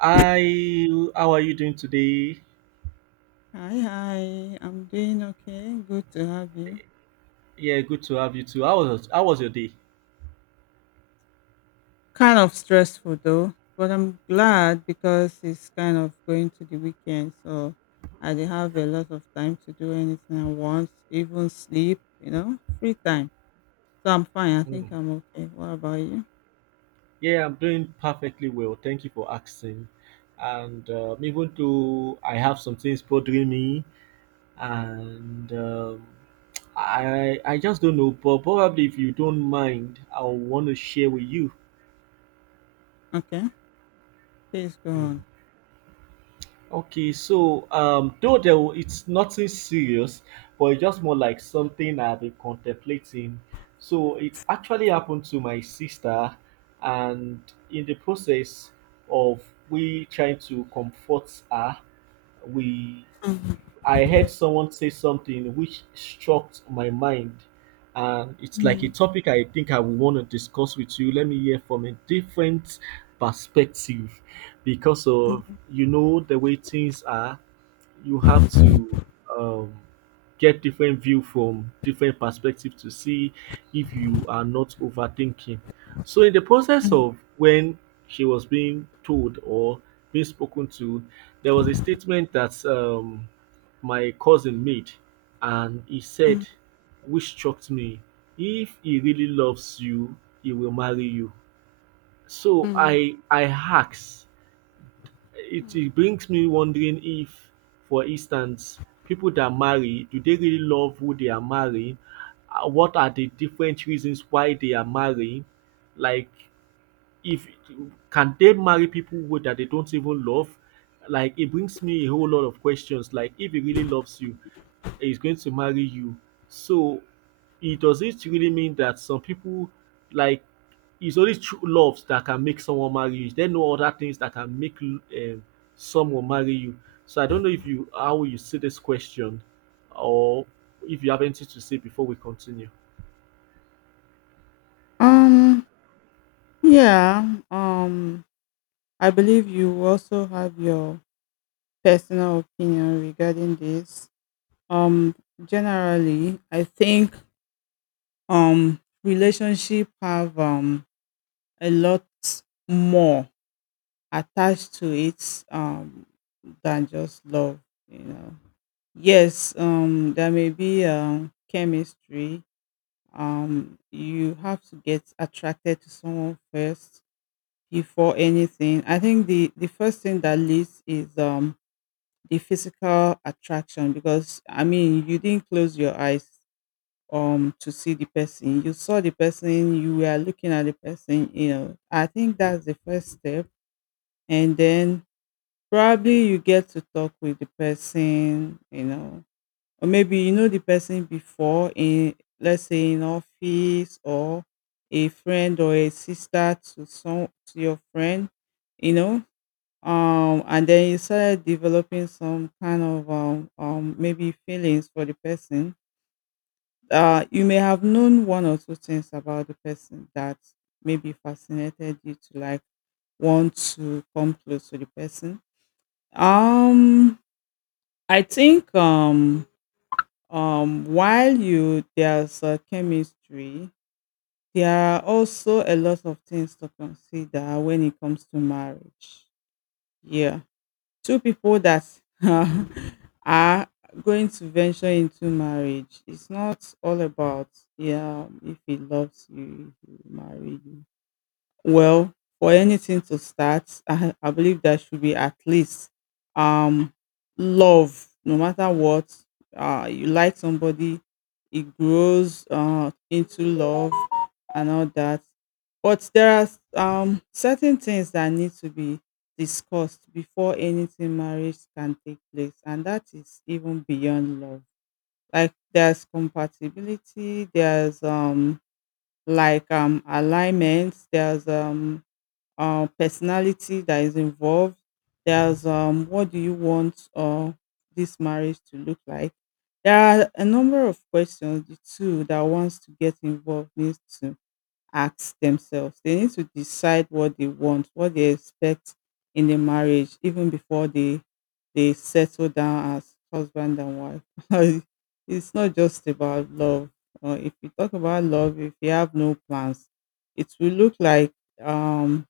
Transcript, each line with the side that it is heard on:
right: Hi, how are you doing today?
left: Hi, hi. I'm doing okay. Good to have you.
right: Yeah, good to have you too. How was your day?
left: Kind of stressful though, but I'm glad because it's kind of going to the weekend, so I dey have a lot of time to do anything I want, even sleep, free time. So I'm fine. I
right: Mm.
left: think I'm okay. What about you?
right: Yeah, I'm doing perfectly well. Thank you for asking. And even though I have some things bothering me, and I just don't know. But probably if you don't mind, I want to share with you.
left: Okay. Please go on.
right: Okay, so, though it's nothing serious, but it's just more like something I've been contemplating. So it actually happened to my sister, and in the process of we trying to comfort her, we
left: Mm,
right: I heard someone say something which struck my mind, and it's like a
left: mm,
right: topic I think I would want to discuss with you. Let me hear from a different perspective because of the way things are, you have to um, get different view from different perspective to see if you are not overthinking. So in the process
left: mm,
right: of when she was being told or being spoken to, there was a statement that my cousin made, and he
left: mm,
right: said, which shocked me, if he really loves you, he will marry you. So
left: mm.
right: I asked It brings me wondering if, for instance, people that marry, do they really love who they are marrying? What are the different reasons why they are marrying? Like, if can they marry people who that they don't even love? Like, it brings me a whole lot of questions. Like, if he really loves you, is going to marry you. So it does it really mean that some people, like, it's only true love that can make someone marry you. There are no other things that can make someone marry you. So I don't know if you how you see this question, or if you have anything to say before we continue.
left: Um, yeah, um, I believe you also have your personal opinion regarding this. um Generally, I think relationship have a lot more attached to it than just love you know yes, there may be chemistry. You have to get attracted to someone first before anything. I think the first thing that leads is the physical attraction, because I mean, you didn't close your eyes to see the person, you saw the person, you were looking at the person, I think that's the first step. And then probably you get to talk with the person. Or maybe you know the person before, in, let's say, in office, or a friend, or a sister to some to your friend you know and then you started developing some kind of maybe feelings for the person. You may have known one or two things about the person that maybe fascinated you to like want to come close to the person. Um, I think, while you there's a chemistry, there are also a lot of things to consider when it comes to marriage. Yeah, two people that are going to venture into marriage, it's not all about, yeah, if he loves you he will marry you. Well, for anything to start, I believe there should be at least um love. No matter what, you like somebody, it grows into love and all that. But there are certain things that need to be discussed before anything marriage can take place, and that is even beyond love. Like, there's compatibility, there's like alignment, there's personality that is involved. There's what do you want this marriage to look like? There are a number of questions the two that wants to get involved needs to ask themselves. They need to decide what they want, what they expect in the marriage, even before they settle down as husband and wife. It's not just about love. If you talk about love, if you have no plans, it will look like um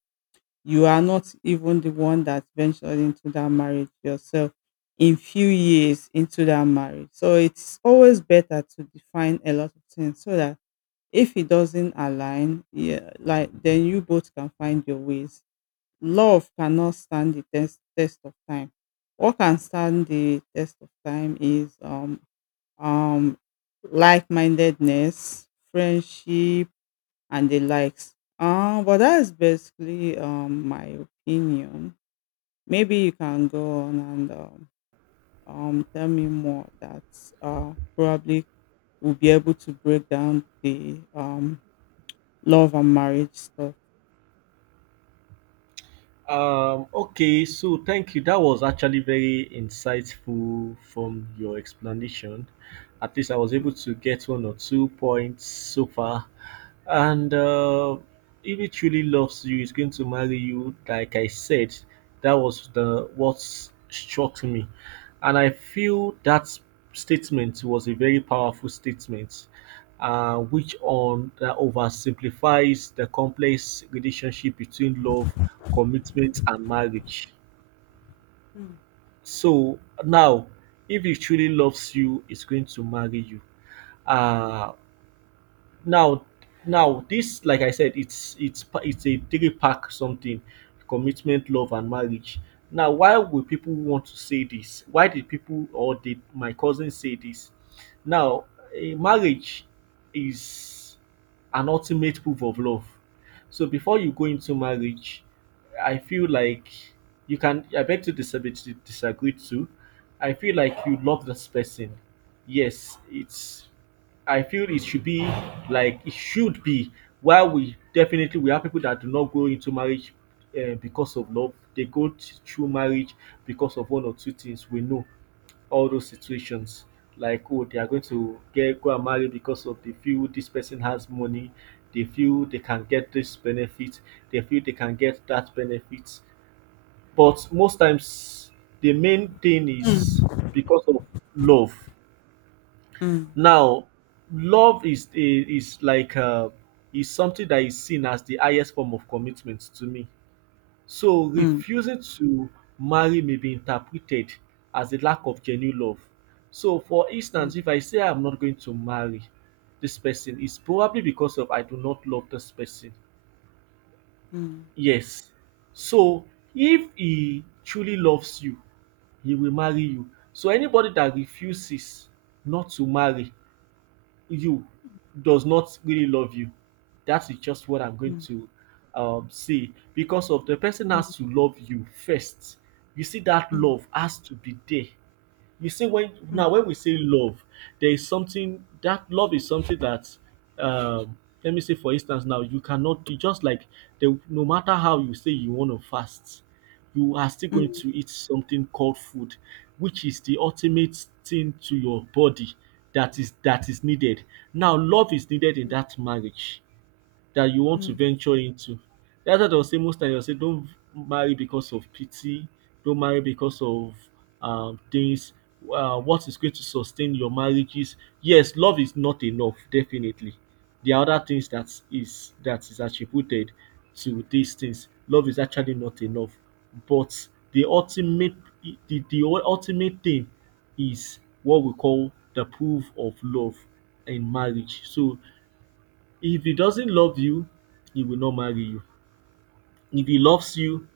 left: you are not even the one that ventured into that marriage yourself in few years into that marriage. So it's always better to define a lot of things so that if it doesn't align, yeah, like then you both can find your ways. Love cannot stand the test of time. What can stand the test of time is um like-mindedness, friendship, and the likes. But that is basically my opinion. Maybe you can go on and tell me more. That probably will be able to break down the love and marriage stuff.
right: Okay, so thank you. That was actually very insightful from your explanation. At least I was able to get one or two points so far. And if he truly loves you, he's going to marry you. Like I said, that was the what struck me, and I feel that statement was a very powerful statement which on that oversimplifies the complex relationship between love, commitment, and marriage.
left: Mm.
right: So now, if he truly loves you, he's going to marry you. Uh, Now, this, like I said, it's it's a three pack something: commitment, love, and marriage. Now, why would people want to say this? Why did people, or did my cousin, say this? Now, a marriage is an ultimate proof of love. So before you go into marriage, I feel like you can, I beg to disagree too. I feel like you love this person. Yes, it's, I feel it should be, like, it should be. While we definitely we have people that do not go into marriage because of love. They go through marriage because of one or two things. We know all those situations. Like, oh, they are going to get go and marry because of they feel this person has money, they feel they can get this benefit, they feel they can get that benefit. But most times the main thing is because of love.
left: Mm.
right: Now, love is a is like, is something that is seen as the highest form of commitment to me. So
left: Mm.
right: refusing to marry may be interpreted as a lack of genuine love. So for instance, if I say I'm not going to marry this person, it's probably because of I do not love this person.
left: Mm.
right: Yes. So if he truly loves you, he will marry you. So anybody that refuses not to marry you does not really love you. That is just what I'm going
left: Mm.
right: to say because of the person
left: Mm.
right: has to love you first. You see, that
left: Mm. Mm.
right: love has to be there. You see,
left: Mm.
right: when we say love, there is something that love is something that, um, let me say for instance now, you just like the no matter how you say you want to fast, you are still going to
left: Mm.
right: eat something called food, which is the ultimate thing to your body that is needed. Now, love is needed in that marriage that you want to
left: Mm.
right: venture into. That's why I will say most times I will say don't marry because of pity, don't marry because of things. What is going to sustain your marriages? Yes, love is not enough, definitely. There are other things that is attributed to these things. Love is actually not enough, but the ultimate, the ultimate thing is what we call the proof of love in marriage. So if he doesn't love you, he will not marry you. If he loves you,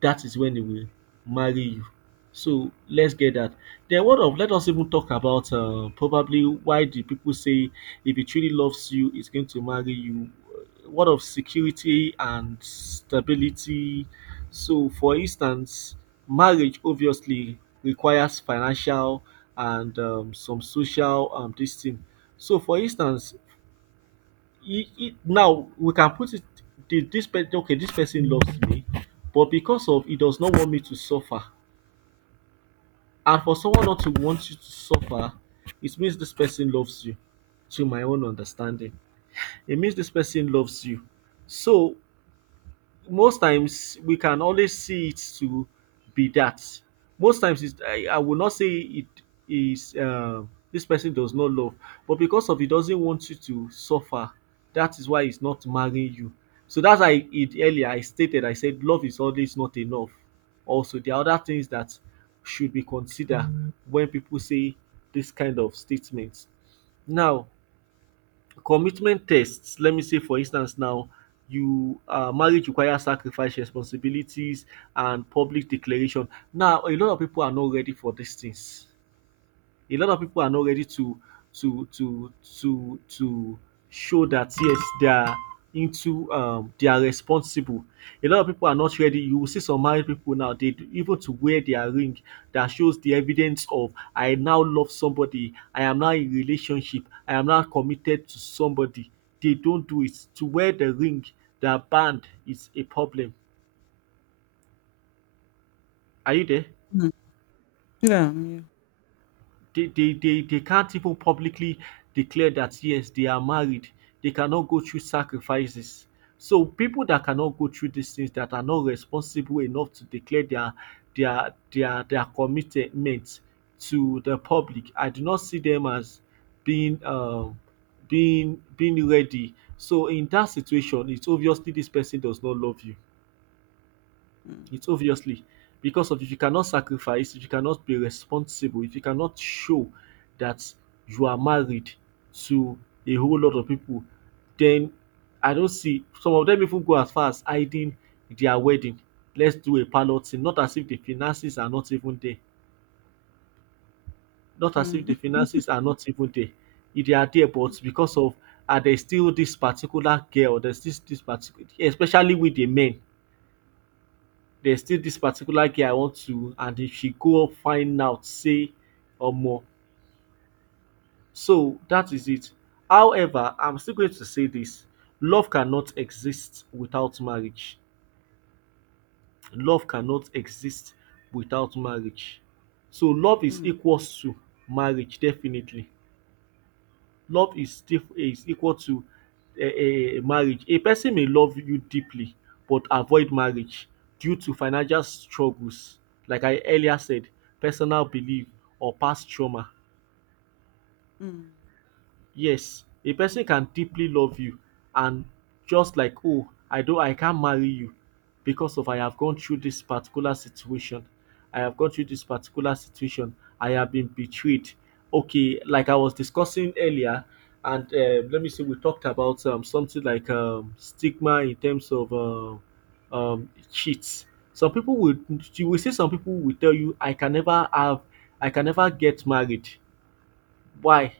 right: that is when he will marry you. So let's get that. Then what of, let us even talk about, probably why do people say if he truly loves you, he's going to marry you? What of security and stability? So, for instance, marriage obviously requires financial and some social, this thing. So, for instance, it now we can put it, this person, okay, this person loves me, but because of he does not want me to suffer, and for someone not to want you to suffer, it means this person loves you. To my own understanding, it means this person loves you. So most times we can always see it to be that. Most times, I will not say it is, this person does not love, but because of he doesn't want you to suffer, that is why he's not marrying you. So that's why it earlier I stated, I said love is always not enough. Also, there are other things that should be considered when people say this kind of statements. Now, commitment tests, let me say for instance now, you marriage requires sacrifice, responsibilities, and public declaration. Now, a lot of people are not ready for these things. A lot of people are not ready to to to show that yes, they are into, they are responsible. A lot of people are not ready. You will see some married people now they even to wear their ring, that shows the evidence of I now love somebody, I am now in relationship, I am now committed to somebody. They don't do it, to wear the ring, their band, is a problem. Are you there?
left: Mm. Mm. Yeah. Yeah.
right: They can't even publicly declare that yes, they are married. They cannot go through sacrifices. So people that cannot go through these things, that are not responsible enough to declare their commitment to the public, I do not see them as being being ready. So in that situation, it's obviously this person does not love you.
left: Mm.
right: It's obviously because of if you cannot sacrifice, if you cannot be responsible, if you cannot show that you are married to a whole lot of people, then, I don't see, some of them even go as far as hiding their wedding. Let's do a pilot thing, not as if the finances are not even there, not as if
left: Mm.
right: the finances are not even there. If they are there, but because of, are there still this particular girl, there's this particular, especially with the men, there's still this particular girl I want to, and if she go up find out say, or more. So that is it. However, I'm still going to say this, love cannot exist without marriage. Love cannot exist without marriage. So love is
left: Mm.
right: equals to marriage, definitely. Love is is equal to a marriage. A person may love you deeply but avoid marriage due to financial struggles, like I earlier said, personal belief or past trauma.
left: Mm.
right: Yes, a person can deeply love you and just like, oh, I can't marry you because of I have gone through this particular situation. I have gone through this particular situation. I have been betrayed. Okay, like I was discussing earlier, and let me see, we talked about something like, stigma in terms of cheats. Some people would, you will see some people will tell you, I can never have, I can never get married. Why?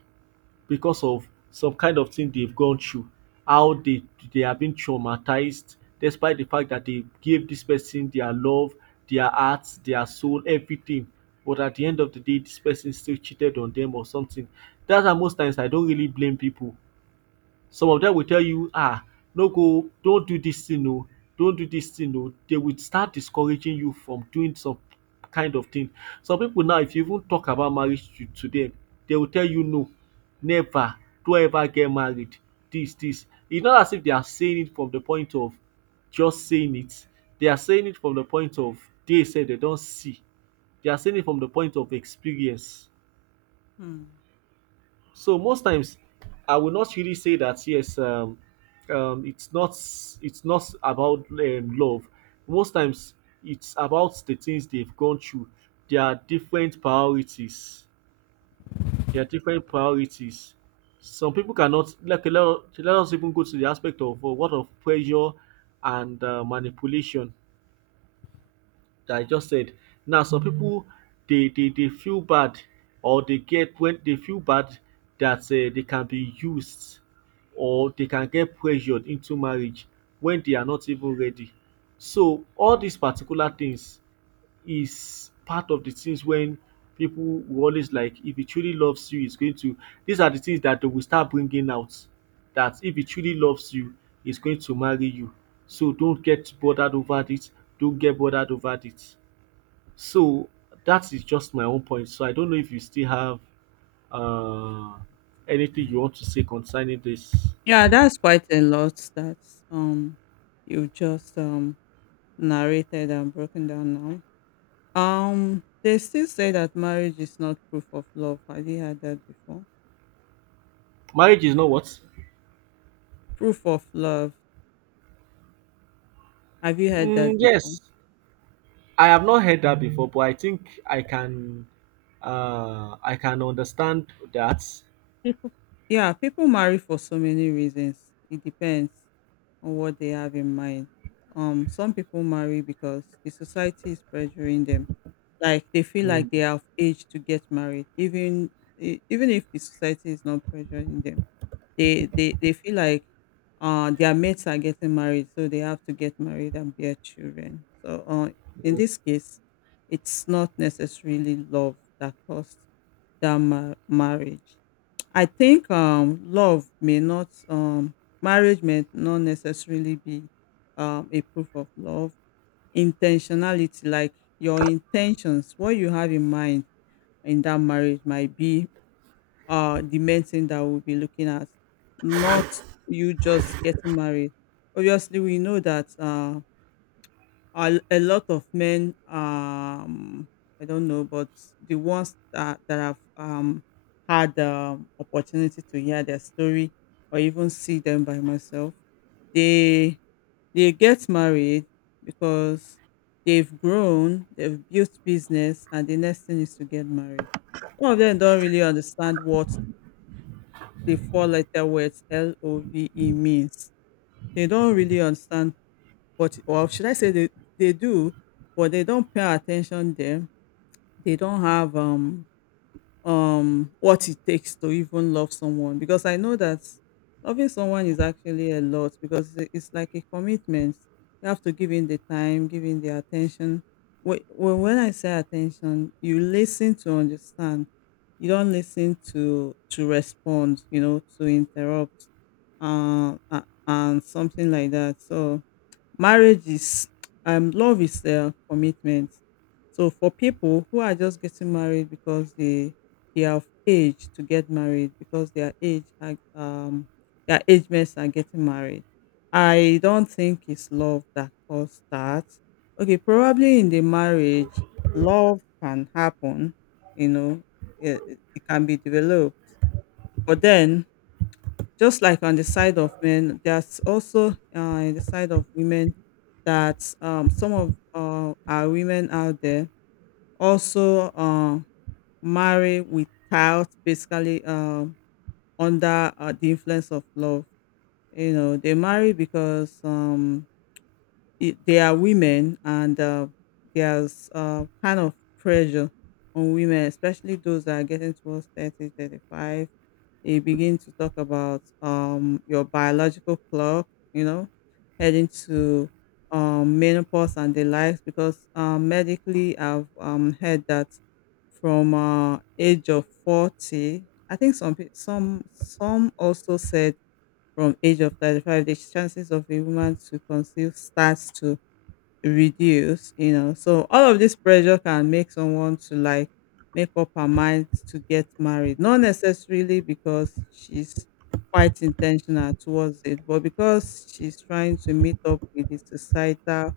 right: Because of some kind of thing they've gone through, how they have been traumatized, despite the fact that they gave this person their love, their heart, their soul, everything. But at the end of the day, this person still cheated on them or something. That's why most times I don't really blame people. Some of them will tell you, ah, no, go, don't do this, thing oo, don't do this, thing oo. They will start discouraging you from doing some kind of thing. Some people now, if you even talk about marriage to dem, dey will tell you no, never, don't ever get married. This, this. It's not as if they are saying it from the point of just saying it, they are saying it from the point of they said they don't see, they are saying it from the point of experience.
left: Mm.
right: So most times, I will not really say that um, it's not it's not about love. Most times, it's about the things they've gone through. There are different priorities. There are different priorities. Some people cannot like let us even go to the aspect of what of pressure and manipulation that I just said. Now, some people they feel bad or they get when they feel bad that they can be used or they can get pressured into marriage when they are not even ready. So all these particular things is part of the things when people will always like if he truly loves you he's going to these are the things that they will start bringing out that if he truly loves you he's going to marry you, so don't get bothered over it. Don't get bothered over it. So that is just my own point. So I don't know if you still have uh, anything you want to say concerning this.
left: Yeah, that's quite a lot. That um you just narrated and broken down now. They still say that marriage is not proof of love. Have you heard that before?
right: Marriage is not what?
left: Proof of love. Have you heard
right: Mm,
left: that before?
right: yes, I have not heard that before, but I think I can understand that.
left: People, yeah, people marry for so many reasons. It depends on what they have in mind. Some people marry because the society is pressuring them, like they feel like
right: Mm,
left: they are of age to get married, even even if the society is not pressuring them. They feel like their mates are getting married, so they have to get married and bear children. So in
right: mm,
left: this case it's not necessarily love that caused that marriage. I think love may not marriage may not necessarily be a proof of love. Intentionality, like, your intentions, what you have in mind in that marriage might be the main thing that we'll be looking at, not you just getting married. Obviously we know that a lot of men, I don't know, but the ones that have had the opportunity to hear their story or even see them by myself, they they get married because they've grown, they've built business, and the next thing is to get married. Some of them don't really understand what the four-letter words love means. They don't really understand what, or should I say, they do, but they don't pay attention there. They don't have what it takes to even love someone, because I know that loving someone is actually a lot, because it's like a commitment. You have to give in the time, give in the attention. When I say attention, you listen to understand, you don't listen to respond, to interrupt, and something like that. So Marriage is love is a commitment. So for people who are just getting married because they are of age to get married, because their age mates are getting married, I don't think it's love that caused that. Okay, probably in the marriage, love can happen. You know, it can be developed, but then, just like on the side of men, there's also, in the side of women, that some of our women out there also marry without basically, under, the influence of love. You know, they marry because they are women, and there's kind of pressure on women, especially those that are getting towards 30, 35. They begin to talk about your biological clock, you know, heading to menopause and the likes, because medically I've heard that from age of 40. I think some also said from age of 35 the chances of a woman to conceive starts to reduce, you know, so all of this pressure can make someone to like make up her mind to get married, not necessarily because she's quite intentional towards it, but because she's trying to meet up with the societal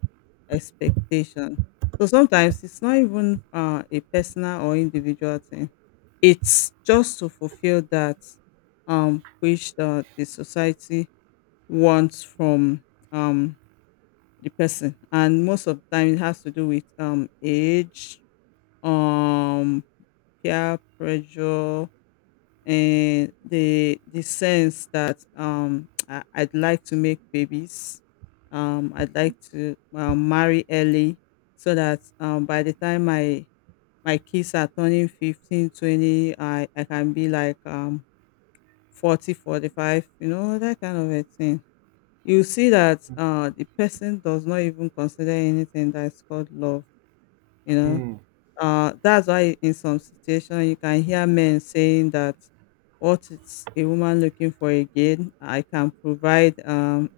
left: expectation. So sometimes it's not even a personal or individual thing, it's just to fulfill that wish that the society wants from um the person. And most of the time it has to do with age, um peer pressure, and the sense that I'd like to make babies, I'd like to marry early, so that by the time my kids are turning 15, 20, I can be like 40, 45, you know, that kind of a thing. You see that
right: mm,
left: the person does not even consider anything that is called love. You know,
right: mm.
left: that's why in some situation you can hear men saying that, what is a woman looking for again? I can provide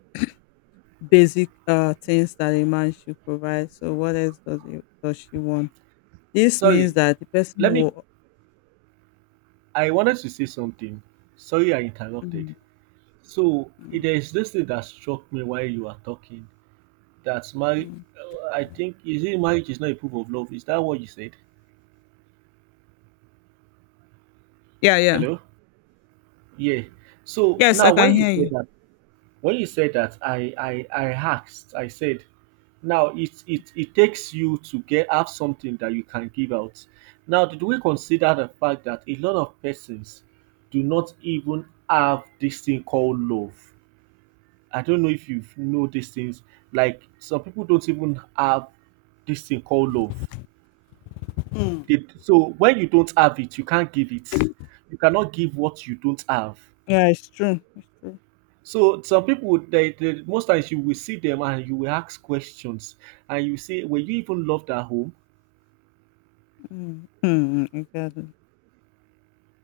left: basic things that a man should provide. So what else does does she want? This means
right: Sorry,
left: that the person
right: let me.
left: will.
right: I wanted to say something. Sorry, I interrupted.
left: Mm,
right: So
left: mm,
right: there is this thing that struck me while you were talking. That's my.
left: mm.
right: I think, is it marriage is not a proof of love? Is that what you said?
left: Yeah, yeah.
right: Hello? Yeah. So
left: Yes, I
right: now
left: can
right: when you
left: hear
right: said
left: you.
right: that, when you said that, I asked, I said now it takes you to get have something that you can give out. Now did we consider the fact that a lot of persons do not even have this thing called love? I don't know if you know these things. Like some people don't even have this thing called love.
left: Mm.
right: It so when you don't have it, you can't give it. You cannot give what you don't have.
left: Yeah, it's true. It's true.
right: So some people they most times you will see them and you will ask questions and you say, were you even loved at home?
left: Mm, mm, exactly.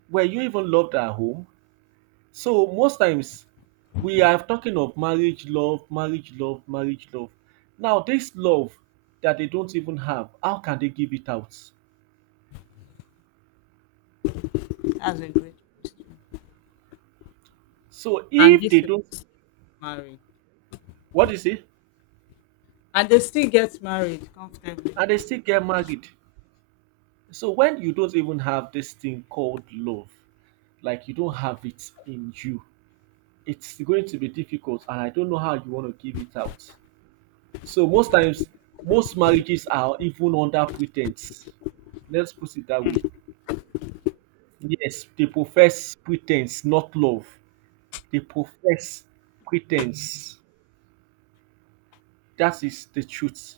right: Were you even loved at home? So most times we are talking of marriage love, marriage love, marriage love. Now this love that they don't even have, how can they give it out?
left: That's a great,
right: So
left: and
right: if
left: this
right: they
left: person
right: don't,
left: marry,
right: what do you say?
left: and they still get married comfortably.
right: And they still get married. So when you don't even have this thing called love, like you don't have it in you, it's going to be difficult, and I don't know how you want to give it out. So most times, most marriages are even under pretense. Let's put it that way. Yes, they profess pretense, not love. They profess pretense. That is the truth.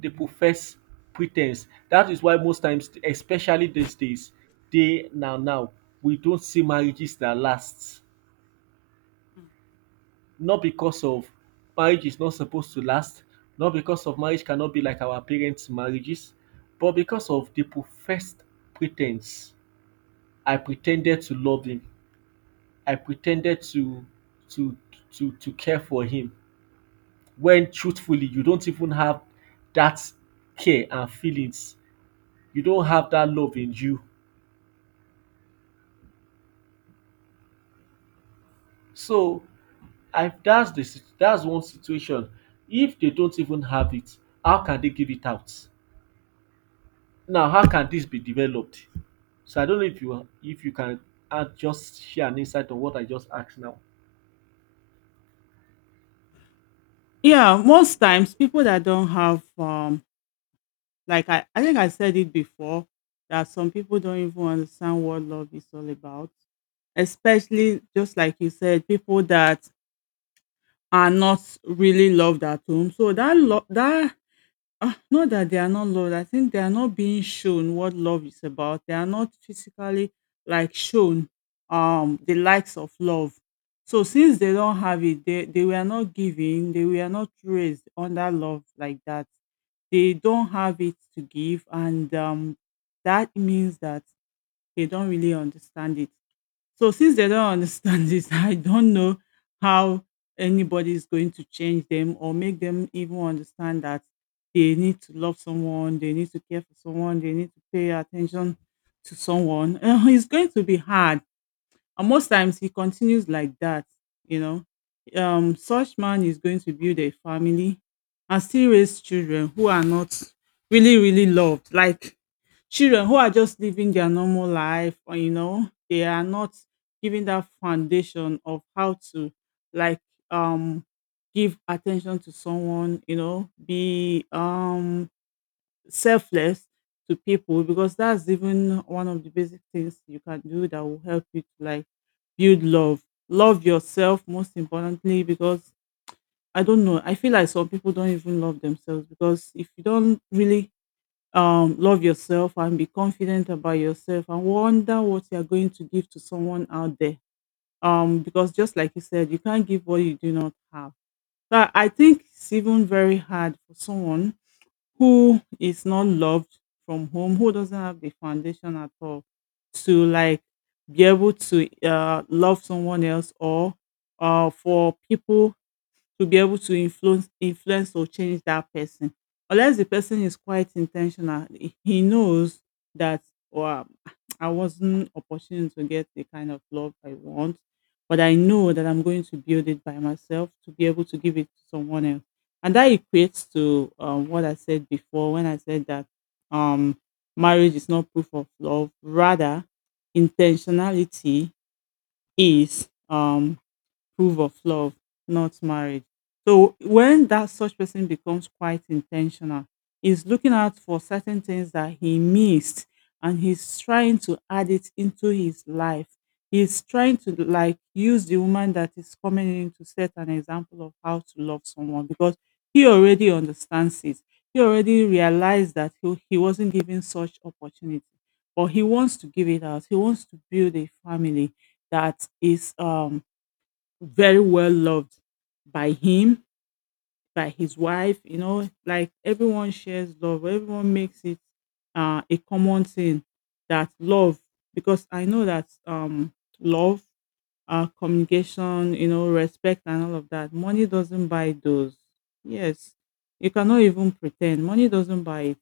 right: They profess pretense. That is why most times, especially these days, they now now we don't see marriages that last.
left: Mm.
right: Not because of marriage is not supposed to last, not because of marriage cannot be like our parents' marriages, but because of the professed pretense. I pretended to love him. I pretended to to to care for him. When truthfully you don't even have that care and feelings, you don't have that love in you. So I that's the sit- that's one situation. If they don't even have it, how can they give it out? Now, how can this be developed? So I don't know if you can add, just share an insight on what I just asked now.
left: Yeah, most times people that don't have, like, I think I said it before, that some people don't even understand what love is all about. Especially just like you said, people that are not really loved at home. So that love that... Ah, not that they are not loved. I think they are not being shown what love is about. They are not physically like shown the likes of love. So since they don't have it, they were not given, they were not raised under love like that. They don't have it to give, and that means that they don't really understand it. So since they don't understand this, I don't know how anybody is going to change them or make them even understand that they need to love someone, they need to care for someone, they need to pay attention to someone. It's going to be hard, and most times he continues like that, you know. Such man is going to build a family and still raise children who are not really, really loved. Like, children who are just living their normal life, or, you know, they are not giving that foundation of how to like um give attention to someone, you know, be selfless to people, because that's even one of the basic things you can do that will help you to like build love. Love yourself most importantly because I don't know. I feel like some people don't even love themselves because if you don't really love yourself and be confident about yourself and wonder what you're going to give to someone out there. Because just like you said, you can't give what you do not have. So I think it's even very hard for someone who is not loved from home, who doesn't have the foundation at all to like be able to love someone else or for people to be able to influence or change that person unless the person is quite intentional, he knows that, wow, I wasn't opportune to get the kind of love I want, but I know that I'm going to build it by myself to be able to give it to someone else. And that equates to what I said before when I said that um, marriage is not proof of love, rather intentionality is proof of love, not marriage. So when that such person becomes quite intentional, he's looking out for certain things that he missed and he's trying to add it into his life. He's trying to like use the woman that is coming in to set an example of how to love someone because he already understands it. He already realized that he wasn't given such opportunity, but he wants to give it out. He wants to build a family that is very well loved by him, by his wife, you know, like everyone shares love, everyone makes it a common thing that love, because I know that love, communication, you know, respect, and all of that, money doesn't buy those. Yes, you cannot even pretend money doesn't buy it.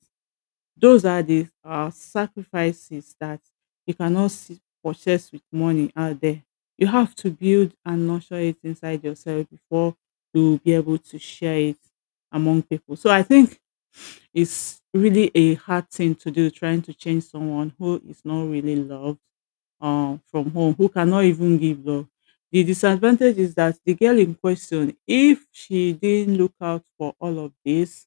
left: Those are the sacrifices that you cannot see, purchase with money out there. You have to build and nurture it inside yourself before you will be able to share it among people. So I think it's really a hard thing to do, trying to change someone who is not really loved from home, who cannot even give love. The disadvantage is that the girl in question, if she didn't look out for all of this,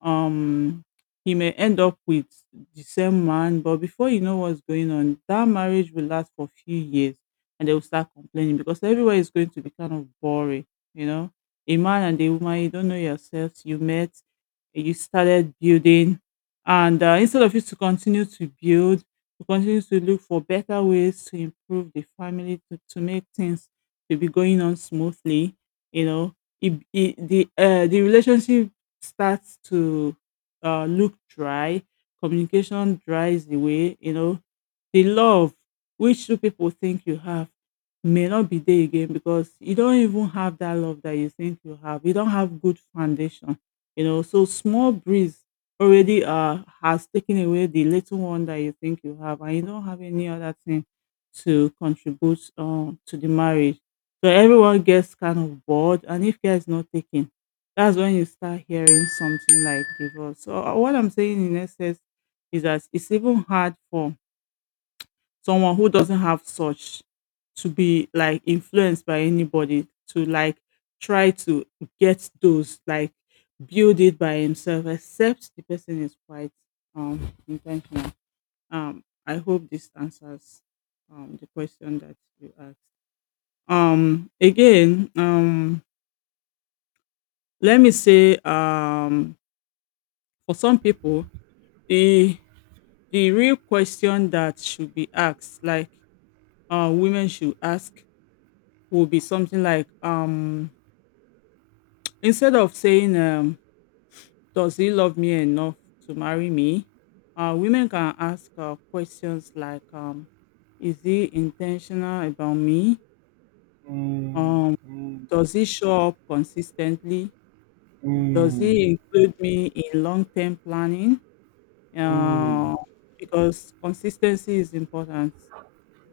left: um, he may end up with the same man. But before you know what's going on, that marriage will last for a few years and they will start complaining because everywhere is going to be kind of boring, you know. A man and a woman, you don't know yourselves, you met, you started building, and instead of you to continue to build to continue to look for better ways to improve the family, to make things to be going on smoothly, you know, the relationship starts to look dry, communication dries away, you know, the love which two people think you have may not be there again because you don't even have that love that you think you have, you don't have good foundation, you know, so small breeze already has taken away the little one that you think you have, and you don't have any other thing to contribute to the marriage. So everyone gets kind of bored, and if care is not taken, that's when you start hearing something like divorce. So what I'm saying in essence is that it's even hard for someone who doesn't have such to be like influenced by anybody to like try to get those, like build it by himself, except the person is quite um intentional. I hope this answers the question that you asked. Again, let me say, for some people, the the real question that should be asked, like women should ask, will be something like, instead of saying, does he love me enough to marry me, women can ask questions like, is he intentional about me,
right: Mm,
left: um,
right: mm,
left: does he show up consistently, does
right: mm,
left: he include me in long-term planning,
right: mm.
left: uh, because consistency is important,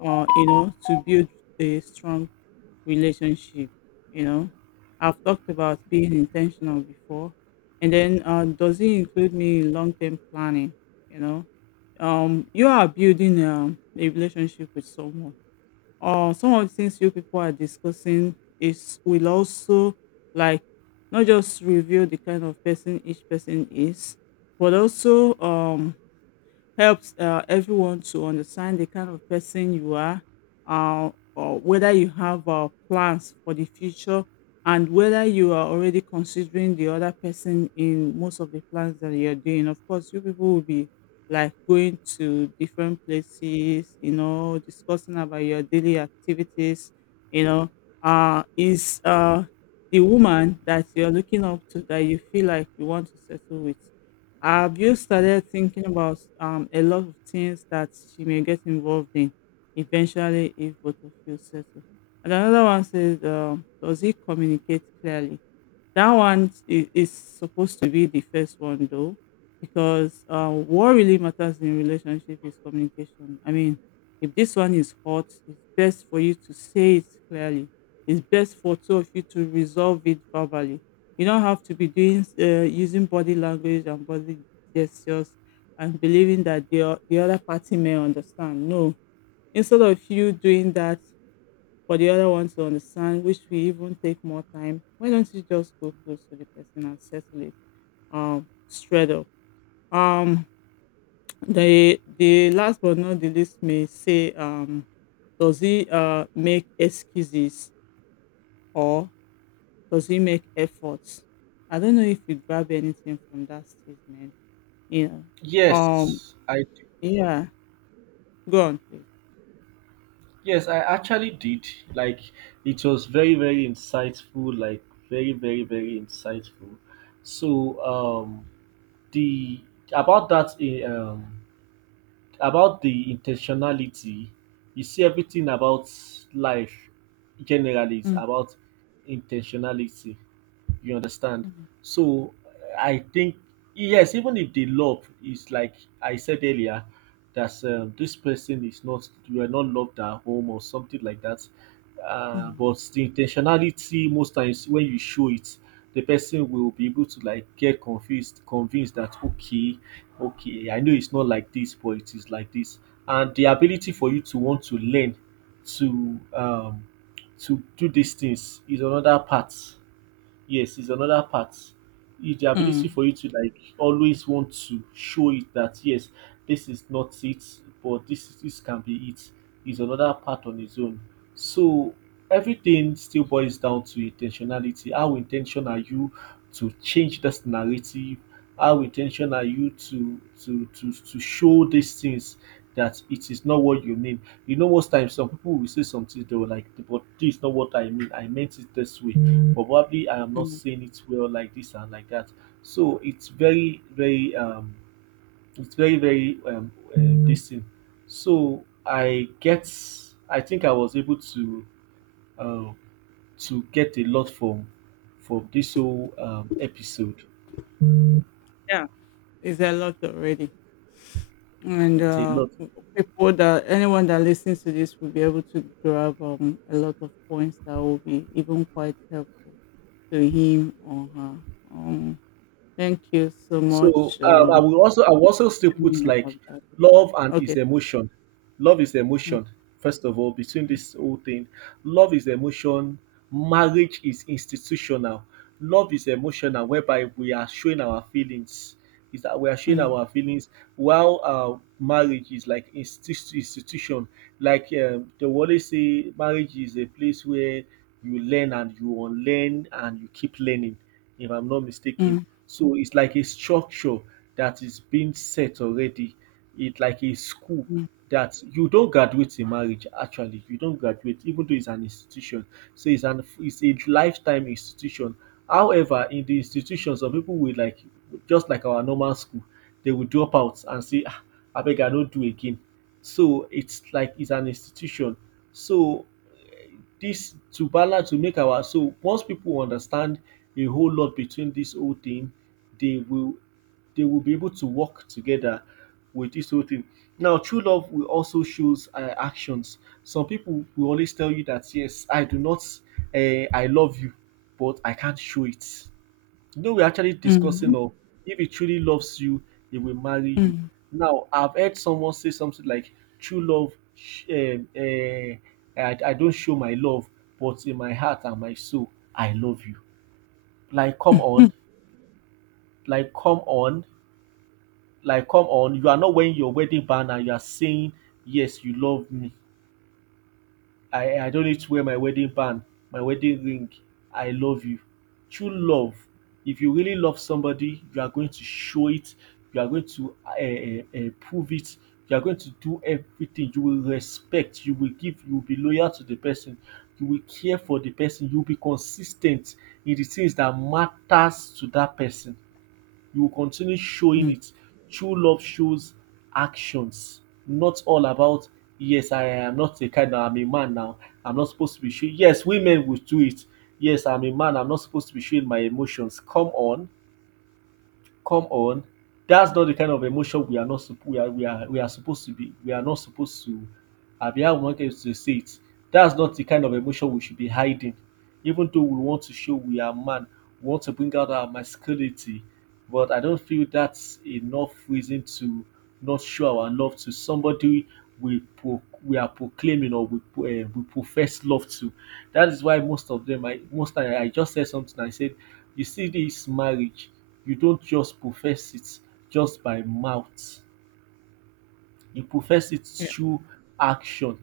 left: you know, to build a strong relationship, you know. I've talked about being intentional before, and then does it include me long-term planning, you know. You are building a relationship with someone, or some of the things you people are discussing is will also like not just reveal the kind of person each person is, but also helps everyone to understand the kind of person you are, or whether you have plans for the future, and whether you are already considering the other person in most of the plans that you're doing. Of course, you people will be like going to different places, you know, discussing about your daily activities, you know, is the woman that you're looking up to, that you feel like you want to settle with, have you started thinking about a lot of things that she may get involved in eventually if both of you settle? And another one says, does he communicate clearly? That one is supposed to be the first one though, because what really matters in relationship is communication. I mean, if this one is hot, it's best for you to say it clearly. It's best for two of you to resolve it verbally. You don't have to be doing using body language and body gestures and believing that the other party may understand. No, instead of you doing that for the other one to understand, which will even take more time, why don't you just go close to the person and settle it straight up? Um, the last but not the least may say, does he make excuses or does he make efforts? I don't know if you grab anything from that statement. You know,
right: Yes, I d-
left: yeah. Go on, please.
right: yes, I actually did. Like it was very, very insightful. Like very, very, very insightful. So um the about that uh, um, about the intentionality, you see everything about life generally is
left: Mm,
right: about intentionality. You understand?
left: mm,
right: So I think yes, even if the love is like I said earlier, that this person is not you are not loved at home or something like that.
left: mm,
right: But the intentionality most times when you show it, the person will be able to like convinced that okay, okay, I know it's not like this, but it is like this. And the ability for you to want to learn to um to do these things is another part. Yes, it's another part. It's the ability
left: mm,
right: for you to like always want to show it that yes, this is not it, but this can be it. Is another part on its own. So everything still boils down to intentionality. How intentional are you to change this narrative? How intentional are you to show these things that it is not what you mean? You know, most times some people will say something they were like, but this is not what I mean. I meant it this way, but probably I am not
left: mm.
right: saying it well like this and like that. So it's it's very, very this thing. So I get, I think I was able uh, to get a lot from this whole episode.
left: Yeah, it's a lot already. And
right: It's a lot.
left: people that, anyone that listens to this will be able to grab a lot of points that will be even quite helpful to him or her. Um, thank you so
right: So
left: much.
right: I will also still
left: Telling
right: put
left: me about
right: like
left: that.
right: love and
left: Okay.
right: is emotion. Love is
left: Mm,
right: emotion. First of all, between this whole thing, love is emotion. Marriage is institutional. Love is emotional, whereby we are showing our feelings. Is that we are showing
left: mm,
right: our feelings while marriage is like institution. Like they will always say, marriage is a place where you learn and you unlearn and you keep learning. If I'm not mistaken,
left: mm,
right: so it's like a structure that is being set already. It's like a school
left: mm,
right: that you don't graduate in marriage actually. You don't graduate even though it's an institution. So it's a lifetime institution. However, in the institution some people will like just like our normal school, they will drop out and say ah, abeg I no do again. So it's like it's an institution. So eh, this to balance to make our so once people understand a whole lot between this whole thing they will they will be able to work together with this whole thing. Now, true love will also shows actions. Some people will always tell you that yes, I do not, I love you, but I can't show it. You know, we're actually
left: mm,
right: discussing of if he truly loves you, he will marry you.
left: mm,
right: Now, I've heard someone say something like, "True love, I don't show my love, but in my heart and my soul, I love you." Like, come on, like, come on. Like, come on, you are not wearing your wedding band and you are saying, yes, you love me. I don't need to wear my wedding band, my wedding ring. I love you. True love. If you really love somebody, you are going to show it, you are going to prove it, you are going to do everything. You will respect, you will give, you will be loyal to the person, you will care for the person, you will be consistent in the things that matters to that person, you will continue
left: mm.
right: showing
left: Mm.
right: it. True love shows actions, not all about yes, I am not a kind now, I'm a man now. I'm not supposed to be showing. Yes, women will do it. Yes, I'm a man. I'm not supposed to be showing my emotions. Come on, come on, that's not the kind of emotion we are not sup- we are we are we are supposed to be we are not supposed to, I how we want to say it that's not the kind of emotion we should be hiding. Even though we want to show we are man, we want to bring out our masculinity, but I don't feel that's enough reason to not show our love to somebody we are proclaiming, or we profess love to. That is why most of them I just said something, I said you see this marriage, you don't just profess it just by mouth. You profess it
left: Yeah.
right: through action.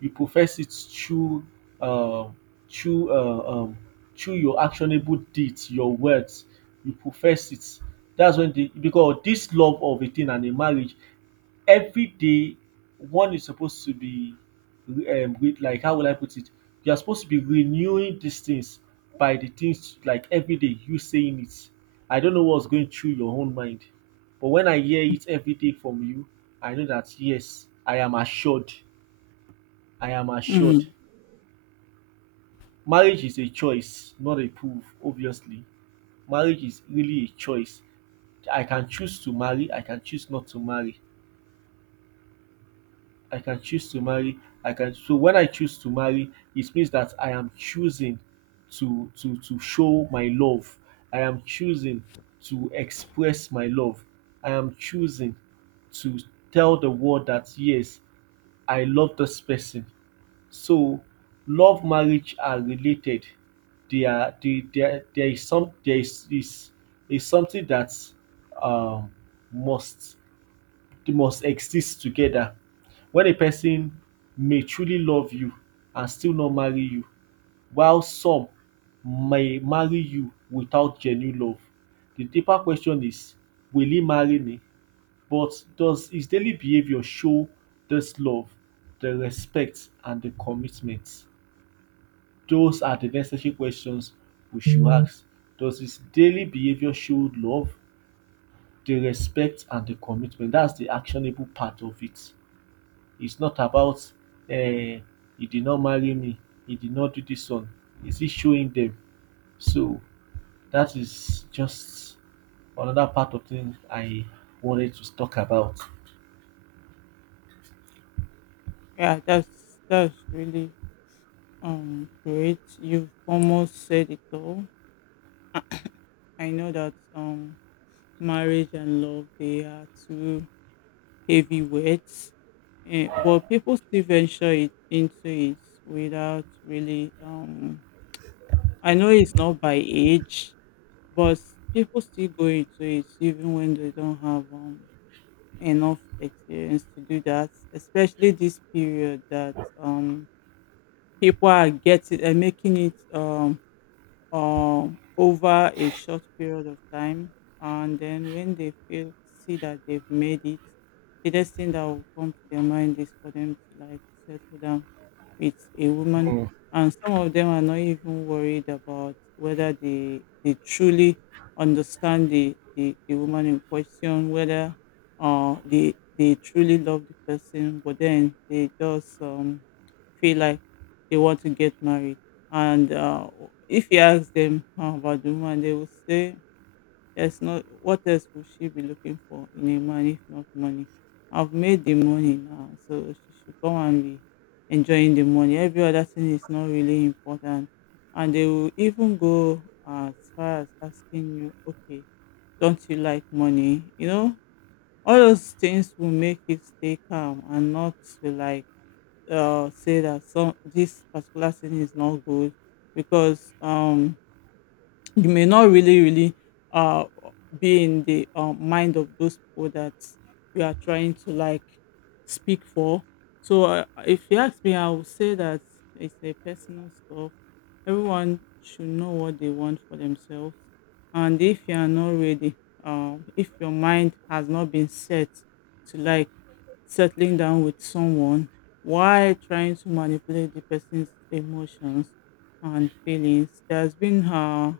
right: You profess it through um through uh, um through your actionable deeds, your words. You profess it. That's when the because this love of a thing and a marriage every day one is supposed to be with like how will I put it? You are supposed to be renewing these things by the things like every day you saying it. I don't know what's going through your own mind, but when I hear it every day from you, I know that yes, I am assured. I am assured.
left: Mm.
right: Marriage is a choice, not a proof, obviously. Marriage is really a choice. I can choose to marry, I can choose not to marry. I can choose to marry. I can so when I choose to marry, it means that I am choosing to show my love. I am choosing to express my love. I am choosing to tell the world that yes, I love this person. So love marriage are related. They are they, there is is something that um must they must exist together. When a person may truly love you and still not marry you, while some may marry you without genuine love. The deeper question is, will he marry me? But does his daily behavior show this love, the respect, and the commitment? Those are the necessary questions we should ask. Does his daily behavior show love, the respect, and the commitment? That's the actionable part of it. It's not about, uh, he did not marry me, he did not do this one. Is it showing them? So that is just another part of things I wanted to talk about.
left: Yeah. That's really great. You've almost said it all. I know that marriage and love, they are two heavyweight, eh, but people still venture it into it without really. I know it's not by age, but people still go into it even when they don't have enough experience to do that. Especially this period that people are getting and making it over a short period of time. And then when they feel see that they've made it, the next thing that will come to their mind is for them to like settle down with a woman.
right: Mm.
left: And some of them are not even worried about whether they truly understand the woman in question, whether they truly love the person, but then they just feel like they want to get married, and if you ask them about the woman, they will say, "There's not. What else would she be looking for in a man if not money? I've made the money now, so she should come and be enjoying the money. Every other thing is not really important." And they will even go as far as asking you, "Okay, don't you like money? You know, all those things will make you stay calm and not to like." Say that some this particular thing is not good, because you may not really uh be in the mind of those people that you are trying to like speak for. So if you ask me, I would say that it's a personal stuff. Everyone should know what they want for themselves, and if you are not ready, if your mind has not been set to like settling down with someone, why trying to manipulate the person's emotions and feelings? There's been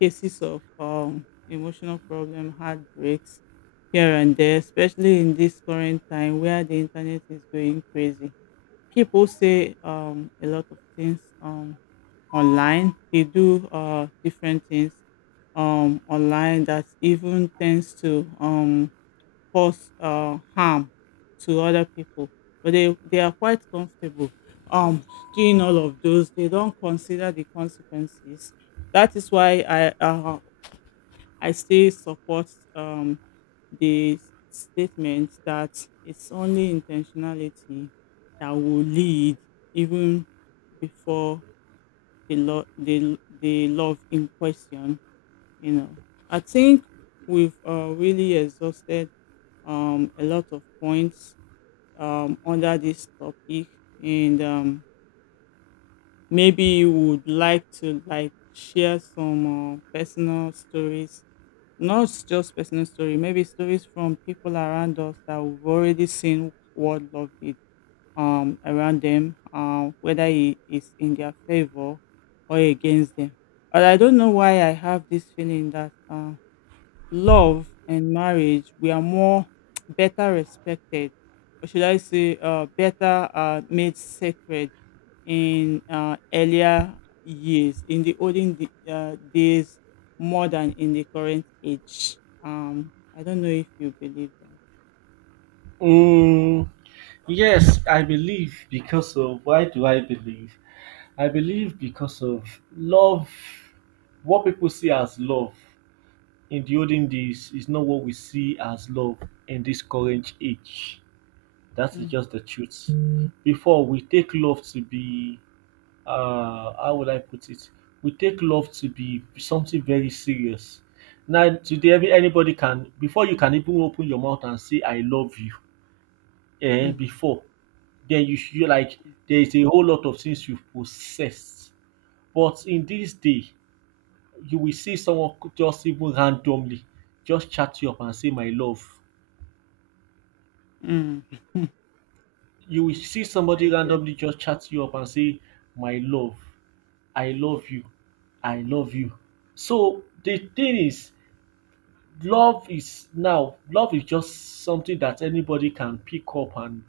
left: cases of emotional problem, heartbreaks here and there, especially in this current time where the internet is going crazy. People say a lot of things online. They do different things online that even tends to cause harm to other people. But they are quite comfortable um, doing all of those. They don't consider the consequences. That is why I still support the statement that it's only intentionality that will lead, even before the love in question you know I think we've really exhausted a lot of points under this topic, and maybe you would like to like share some personal stories. Not just personal story, maybe stories from people around us that we've already seen what love did around them, whether it is in their favor or against them. But I don't know why I have this feeling that love and marriage we are more better respected, or should I say, better made sacred in earlier years, in the days, more than in the current age. I don't know if you believe that.
right: Mm, yes, I believe because of why do I believe? I believe because of love. What people see as love in the olden days is not what we see as love in this current age. That is
left: Mm,
right: just the truth. Before we take love to be how would I put it? We take love to be something very serious. Now today every anybody can before you can even open your mouth and say I love you eh
left: mm,
right: before then you should like there is a whole lot of things you possess. But in this day you will see someone co- just even randomly just chat you up and say my love.
left: mm,
right: You will see
left: I
right: somebody
left: guess.
right: randomly just chat you up and say my love. I love you, I love you. So the thing is, love is now, love is just something that anybody can pick up and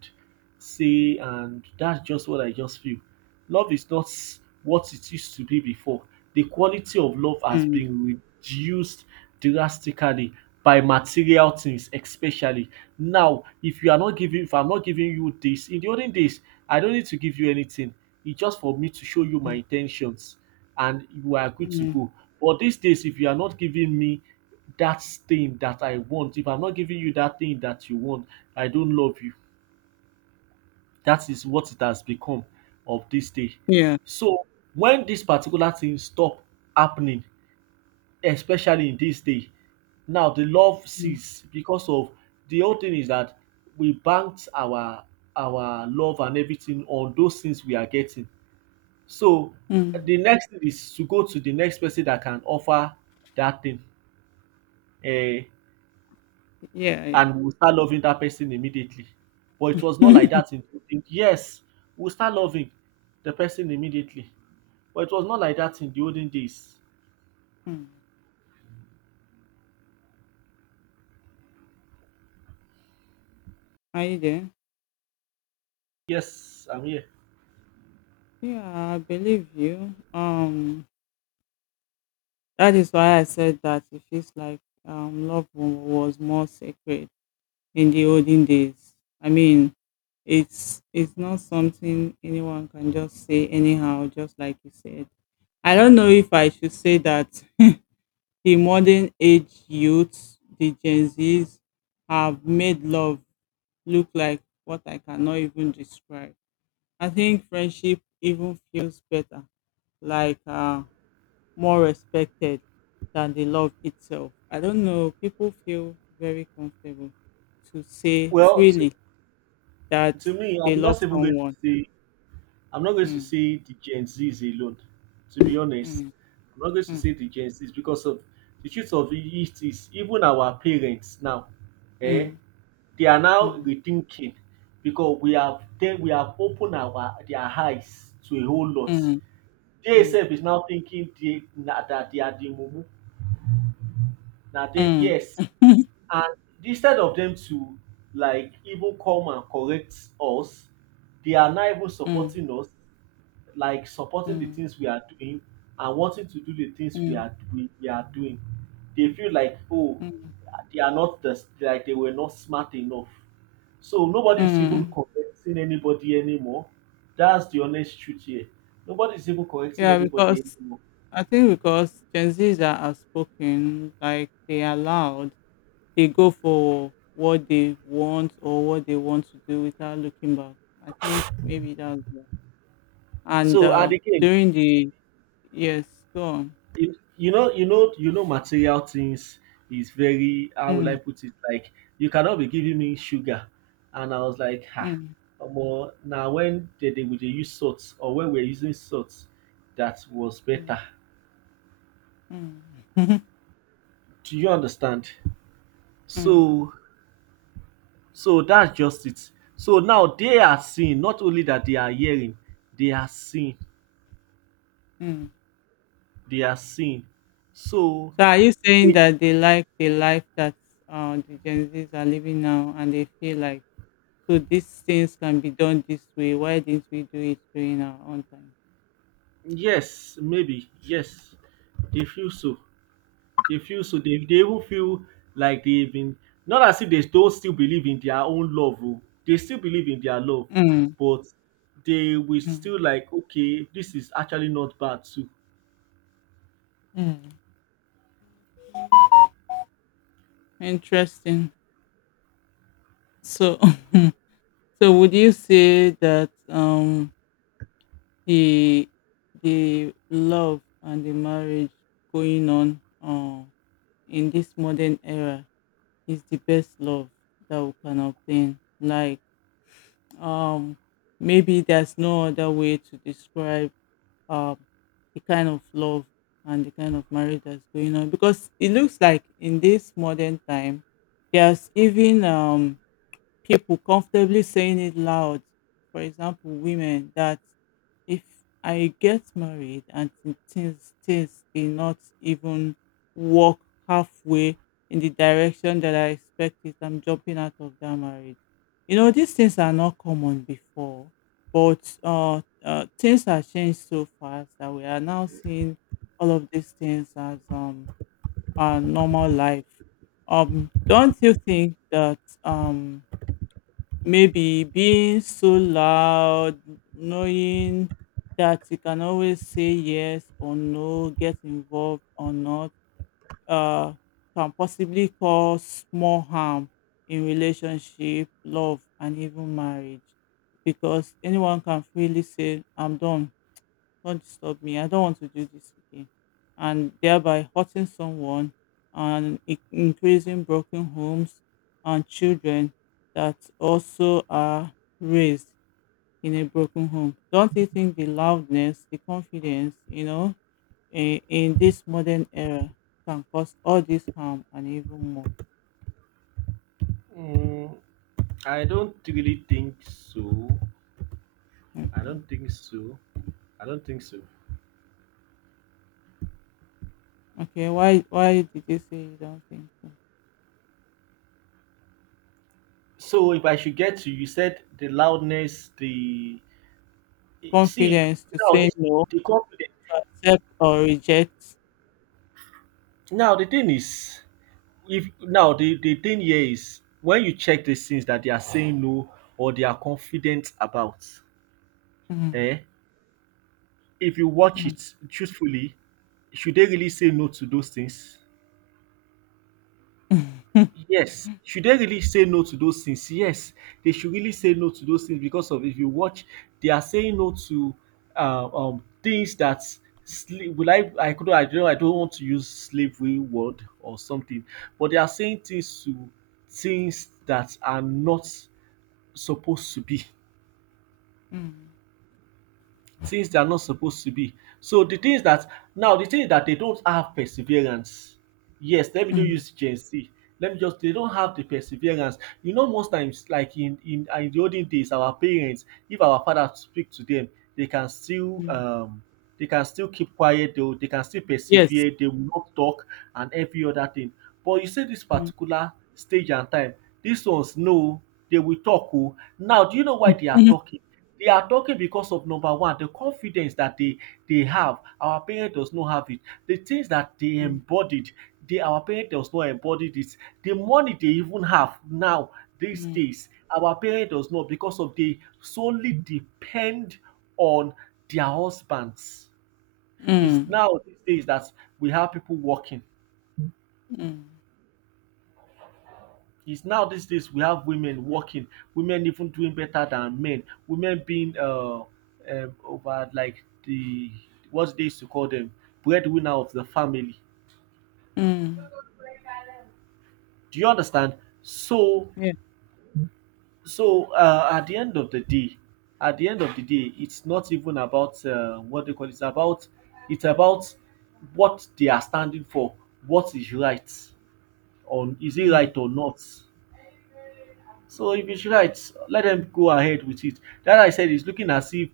right: say, and that's just what I just feel. Love is not s- what it used to be before. The quality of love has
left: Mm,
right: been reduced drastically by material things, especially. Now, if you are not giving, if I'm not giving you this, in the olden days, I don't need to give you anything. It's just for me to show you my
left: mm,
right: intentions and you are good to
left: mm.
right: go. But these days, if you are not giving me that thing that I want, if I'm not giving you that thing that you want, I don't love you. That is what it has become of this day.
left: Yeah.
right: So when this particular thing stop happening, especially in this day, now the love
left: Mm,
right: cease because of the whole thing is that we banked our love and everything on those things we are getting so,
left: mm.
right: the next thing is to go to the next person that can offer that thing, eh,
left: Yeah, yeah.
right: and we'll start loving that person immediately. But it was not like that in the olden. Yes, we'll start loving the person immediately. But it was not like that in the olden days.
left: Mm. Are you there?
right: Yes, I'm here.
left: Yeah, I believe you. That is why I said that it feels like, um, was more sacred in the olden days. I mean, it's not something anyone can just say anyhow, just like you said. I don't know if I should say that the modern age youths, the Gen Zs, have made love look like what I cannot even describe. I think friendship even feels better, like more respected than the love itself. I don't know. People feel very comfortable to say
right: Well,
left: freely that
right: to me,
left: they
right: I'm
left: love
right: not even going to
left: someone.
right: say I'm not going to
left: Mm,
right: say the Gen Zs alone. To be honest,
left: mm,
right: I'm not going to
left: mm,
right: say the Gen Zs because of the truth of it is even our parents now, eh?
left: mm,
right: They are now
left: mm,
right: rethinking because we have then we have opened our their eyes to a whole lot.
left: mm,
right: They
left: mm,
right: self is now thinking they na, that they are the mumu. Now they
left: mm,
right: yes, and instead of them to like even come and correct us, they are now even
left: mm,
right: supporting us like supporting the
left: mm,
right: things we are doing and wanting to do the things we
left: mm,
right: are we, we are doing. They feel like oh
left: mm,
right: they are not the, like they were not smart enough. So nobody is even
left: mm.
right: correcting anybody anymore. That's the honest truth here. Nobody is even correcting
left: Yeah,
right: anybody
left: because
right: anymore.
left: I think because Gen Zs are outspoken, like they are loud, they go for what they want or what they want to do without looking back. I think maybe that's why. And
right: So and again,
left: during the, yes, go on.
right: you know material things is very how will I
left: Mm,
right: put it like you cannot be giving me sugar and I was like ha
left: mm,
right: omo now when they would dey use salt or when we're using salt that was
left: mm,
right: better
left: mm,
right: do you understand
left: mm,
right: so so that's just it so now they are seeing not only that they are hearing they are seeing
left: mm.
right: they are seeing so
left: So are you saying
right: they,
left: that they like the life that, the Gen Zs are living now, and they feel like, so these things can be done this way? Why didn't we do it during our own time?
right: yes maybe yes they feel so. They feel so they even feel like they've been not as if they don't still believe in their own love oh. They still believe in their love,
left: Mm,
right: but they will
left: mm,
right: still like okay, this is actually not bad too.
left: mm. Interesting. So, so would you say that the the love and the marriage going on in this modern era is the best love that we can obtain? Like, Um, maybe there's no other way to describe um, the kind of love and the kind of marriage that's going on, because it looks like in this modern time, there's even, people comfortably saying it loud. For example, women that, if I get married and things did not even work halfway in the direction that I expected, I'm jumping out of that marriage. You know, these things are not common before, but things have changed so fast that we are now seeing all of these things as our normal life. Don't you think that maybe being so loud, knowing that you can always say yes or no, get involved or not, uh, can possibly cause more harm in relationship, love, and even marriage, because anyone can freely say, I'm done, don't disturb me. I don't want to do this again. And thereby hurting someone and increasing broken homes and children that also are raised in a broken home. Don't you think the loudness, the confidence, you know, in this modern era can cause all this harm and even more?
right: Mm, I don't really think so. I
left: Okay.
right: don't think so. I don't think so.
left: Okay. Why did you say you don't think so?
right: So if I should get to you said the loudness, the see
left: Confidence to
right: now
left: say
right: this
left: no,
right: the confidence.
left: to accept or reject.
right: Now the thing is If now the thing here is when you check these things that they are saying no or they are confident about,
left: Mm,
right: eh, if you watch
left: mm.
right: it truthfully, should they really say no to those things? Yes. Should they really say no to those things? Yes. They should really say no to those things because of if you watch, they are saying no to things that sleep. Will I could I don't want to use slavery word or something, but they are saying things to things that are not supposed to be,
left: Mm,
right: things they are not supposed to be. So the things that now the thing is that they don't have perseverance. Yes, let me do
left: mm,
right: use Gen Z. Let me just they don't have the perseverance. You know, most times, like in the olden days, our parents, if our father speak to them, they can still
left: mm.
right: um they can still keep quiet, they, will- they can still
left: Yes.
right: persevere, they will not talk and every other thing. But you see this
left: Mm,
right: particular stage and time, these ones no, they will talk. Oh. Now, do you know why they are
left: mhm,
right: talking? They are talking because of number one, the confidence that they have. Our parent does not have it. The things that they
left: mm,
right: embodied, they our parent does not embody this. The money they even have now these
left: mm,
right: days, our parent does not because of they solely depend on their husbands. It's
left: mm,
right: now these days that we have people working.
left: mm,
right: Is now these days we have women working, women even doing better than men, women being over like the what they used to call them breadwinner of the family.
left: mm,
right: Do you understand? So,
left: yeah,
right: so at the end of the day, at the end of the day, it's not even about what they call it. It's about it's about what they are standing for, what is right, on is it
left: mm,
right: right or not. So if it's right, let them go ahead with it. That I said is looking as if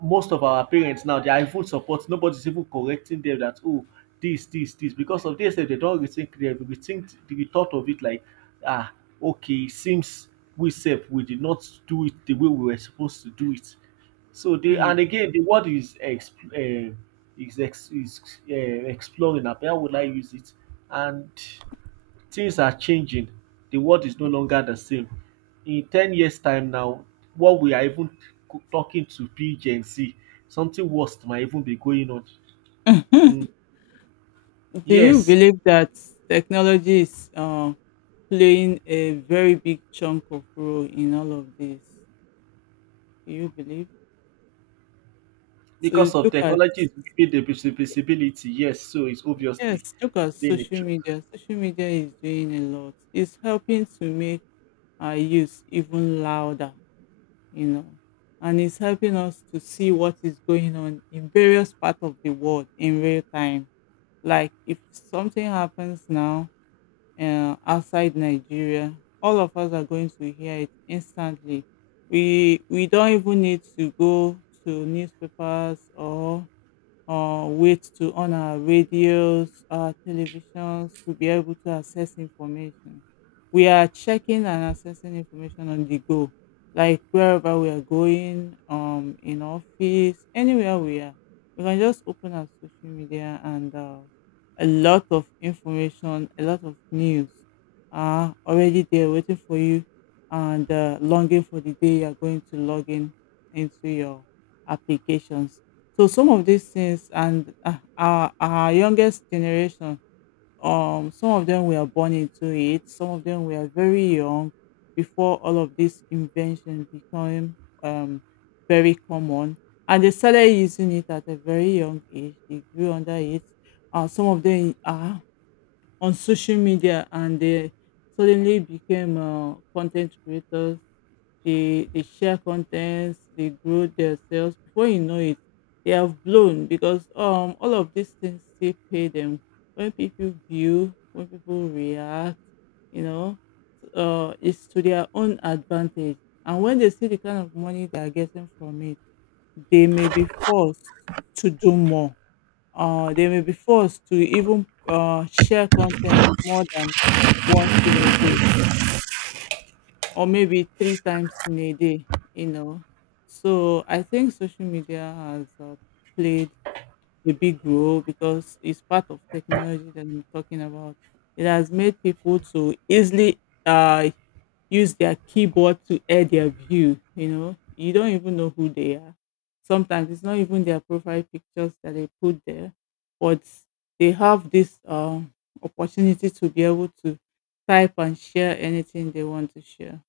right: most of our parents now their iPhone support, nobody's even correcting them that oh this, this, this. Because of this, sef, they don't rethink they rethink the thought of it like ah okay, it seems we said we did not do it the way we were supposed to do it. So they
left: mm.
right: and again the word is is ex- is uh, exploring. Na, how would I use it? And things are changing, the world is no longer the same. In 10 years time now, what we are even co- talking to be Gen Z, something worse might even be going on. Mm,
left: Do you
right: yes,
left: believe that technology is, playing a very big chunk of role in all of this? Do you believe? So
right: because of
left: look at,
right: technology is giving the visibility, yes, so it's obviously
left: yes, look at
right: been a
left: social
right: joke.
left: media. Social media is doing a lot. It's helping to make our youth even louder, you know, and it's helping us to see what is going on in various parts of the world in real time. Like if something happens now outside Nigeria, all of us are going to hear it instantly. We don't even need to go to newspapers or wait to on our radios, our televisions to be able to access information. We are checking and accessing information on the go, like wherever we are going, in office, anywhere we are. We can just open our social media, and a lot of information, a lot of news are already there waiting for you, and longing for the day you are going to log in into your applications. So some of these things, and uh, our youngest generation, some of them were born into it. Some of them were very young before all of this invention became um very common, and they started using it at a very young age. They grew under it. Some of them are on social media, and they suddenly became content creators. They share contents, they grow themselves. Before you know it, they have blown, because all of these things still pay them. When people view, when people react, you know, it's to their own advantage. And when they see the kind of money they are getting from it, they may be forced to do more, they may be forced to even share contents more than once in a day, or maybe three times in a day, you know. So I think social media has played a big role, because it's part of technology that I'm talking about. It has made people to easily uh, use their keyboard to air their view, you know. You don't even know who they are. Sometimes it's not even their profile pictures that they put there, but they have this, opportunity to be able to type and share anything they want to share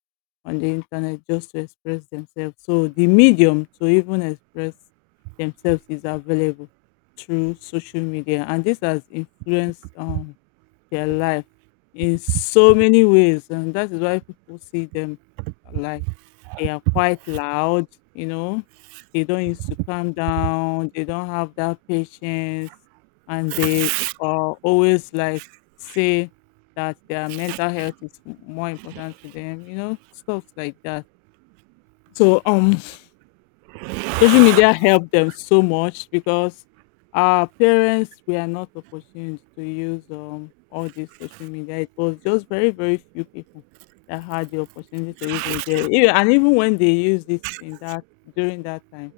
left: on the internet just to express themselves. So the medium to even express themselves is available through social media, and this has influenced their life in so many ways, and that is why people see them like they are quite loud, you know. They don't used to calm down, they don't have that patience, and they are always like, say that their mental health is more important to them, you know, stuff like that. So social media helped them so much, because our parents were not opportuned to use, all this social media. It was just very, very few people that had the opportunity to use it there. Even- And even when they used this in that during that time,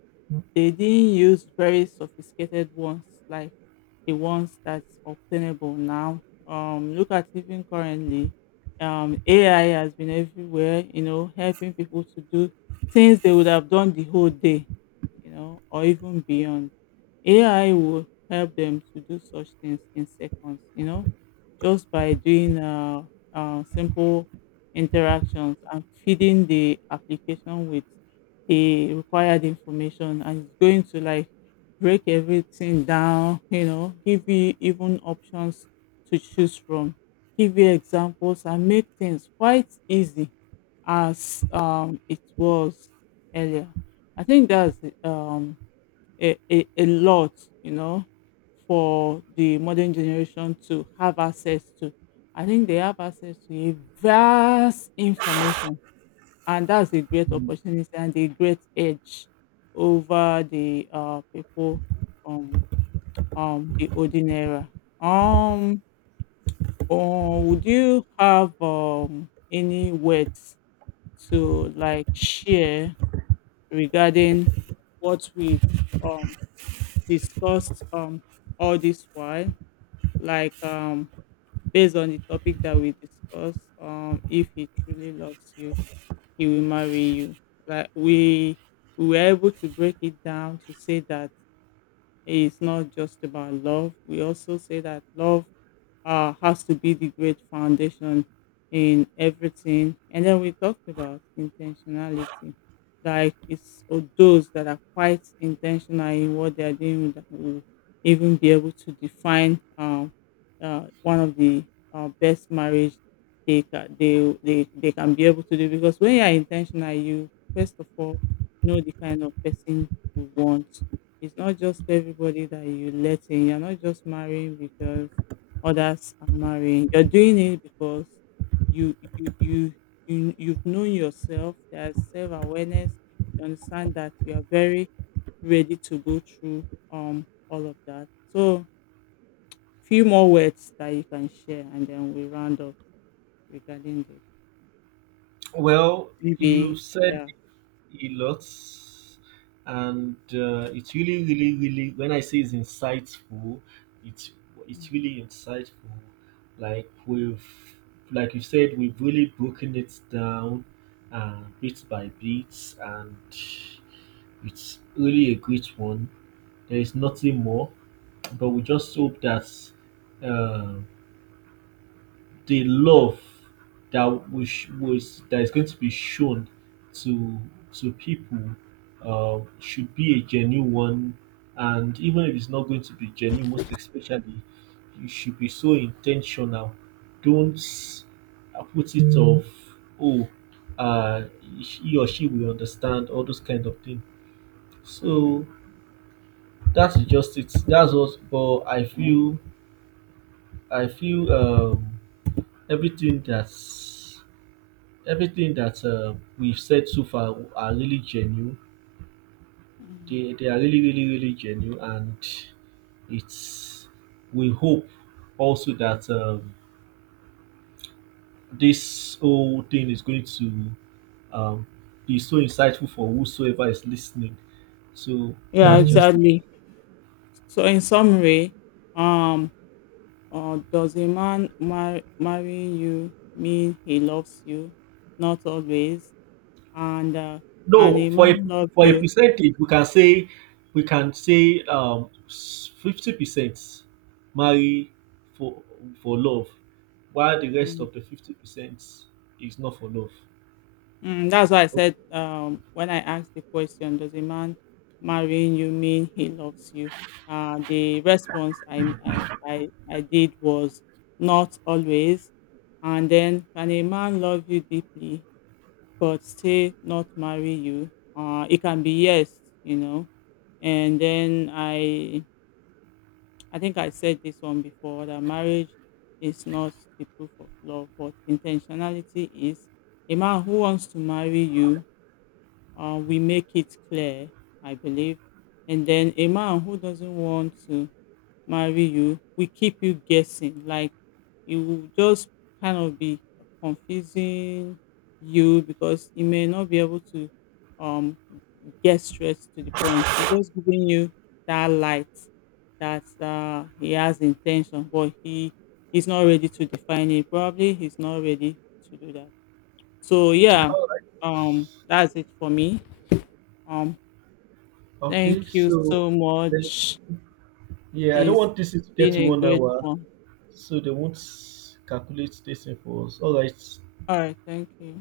left: they didn't use very sophisticated ones like the ones that's obtainable now. Look at even currently, AI has been everywhere, you know, helping people to do things they would have done the whole day, you know, or even beyond. AI will help them to do such things in seconds, you know, just by doing simple interactions and feeding the application with the required information. And it's going to like break everything down, you know, give you even options to choose from, give you examples, and make things quite easy as, it was earlier. I think that's the, a, a lot, you know, for the modern generation to have access to. I think they have access to a vast information, and that's a great opportunity and a great edge over the people from, the olden era. Um, would you have any words to like share regarding what we've, um, discussed all this while, like based on the topic that we discussed, if he truly loves you, he will marry you. Like we were able to break it down to say that it's not just about love. We also say that love has to be the great foundation in everything. And then we talked about intentionality. Like it's or those that are quite intentional in what they are doing that will even be able to define one of the best marriage they, ca- they can be able to do, because when you are intentional, you first of all know the kind of person you want. It's not just everybody that you let in. You're not just marrying because others are marrying. You're doing it because you you you, you've known yourself. There's self awareness. You understand that you are very ready to go through all of that. So few more words that you can share, and then we round up regarding this.
right: Well, you
left: Maybe
right: said
left: yeah.
right: a lot and it's really when I say it's insightful it's it's
left: Mm,
right: really insightful like we've like you said we've really broken it down bit by bit and it's really a great one there is nothing more but we just hope that uh, the love that was that is going to be shown to to people should be a genuine one, and even if it's not going to be genuine, most especially, you should be so intentional. Don't put it off. Oh, uh, he or she will understand all those kind of things.
left: mm,
right: So that's just it. That's what. But I feel I feel everything that's everything that we've said so far are really genuine.
left: mm.
right: They are really genuine, and it's we hope also that this whole thing is going to um, be so insightful for whosoever is listening. So
left: Yeah,
right: that's Mm. just
left: exactly. So in summary, um or does a marrying you mean he loves you? Not always. And can
right: No,
left: a man love
right: for a
left: you?
right: percentage, we can say 50% marry for for love, while the rest
left: Mm.
right: of the 50% is not for love.
left: Mm, that's why I
right: Okay.
left: said, when I asked the question, does a man marrying you mean he loves you? The response I did was not always. And then, can a man love you deeply, but still not marry you? It can be yes, you know. And then I think I said this one before, that marriage is not the proof of love, but intentionality is. A man who wants to marry you, we make it clear, I believe. And then a man who doesn't want to marry you, we keep you guessing. Like it will just kind of be confusing you, because you may not be able to um get straight to the point. It's just giving you that light that he has intention, but he's not ready to define it. Probably he's not ready to do that. So yeah,
right: All right.
left: that's it for me. Um,
right: Okay.
left: thank you
right: So
left: so
right: thank you.
left: much.
right: Yeah, I don't
left: It's
right: want this to get
left: been
right: to
left: a
right: one
left: great
right: hour,
left: one.
right: so they won't calculate this thing for us. All right.
left: All right, thank you.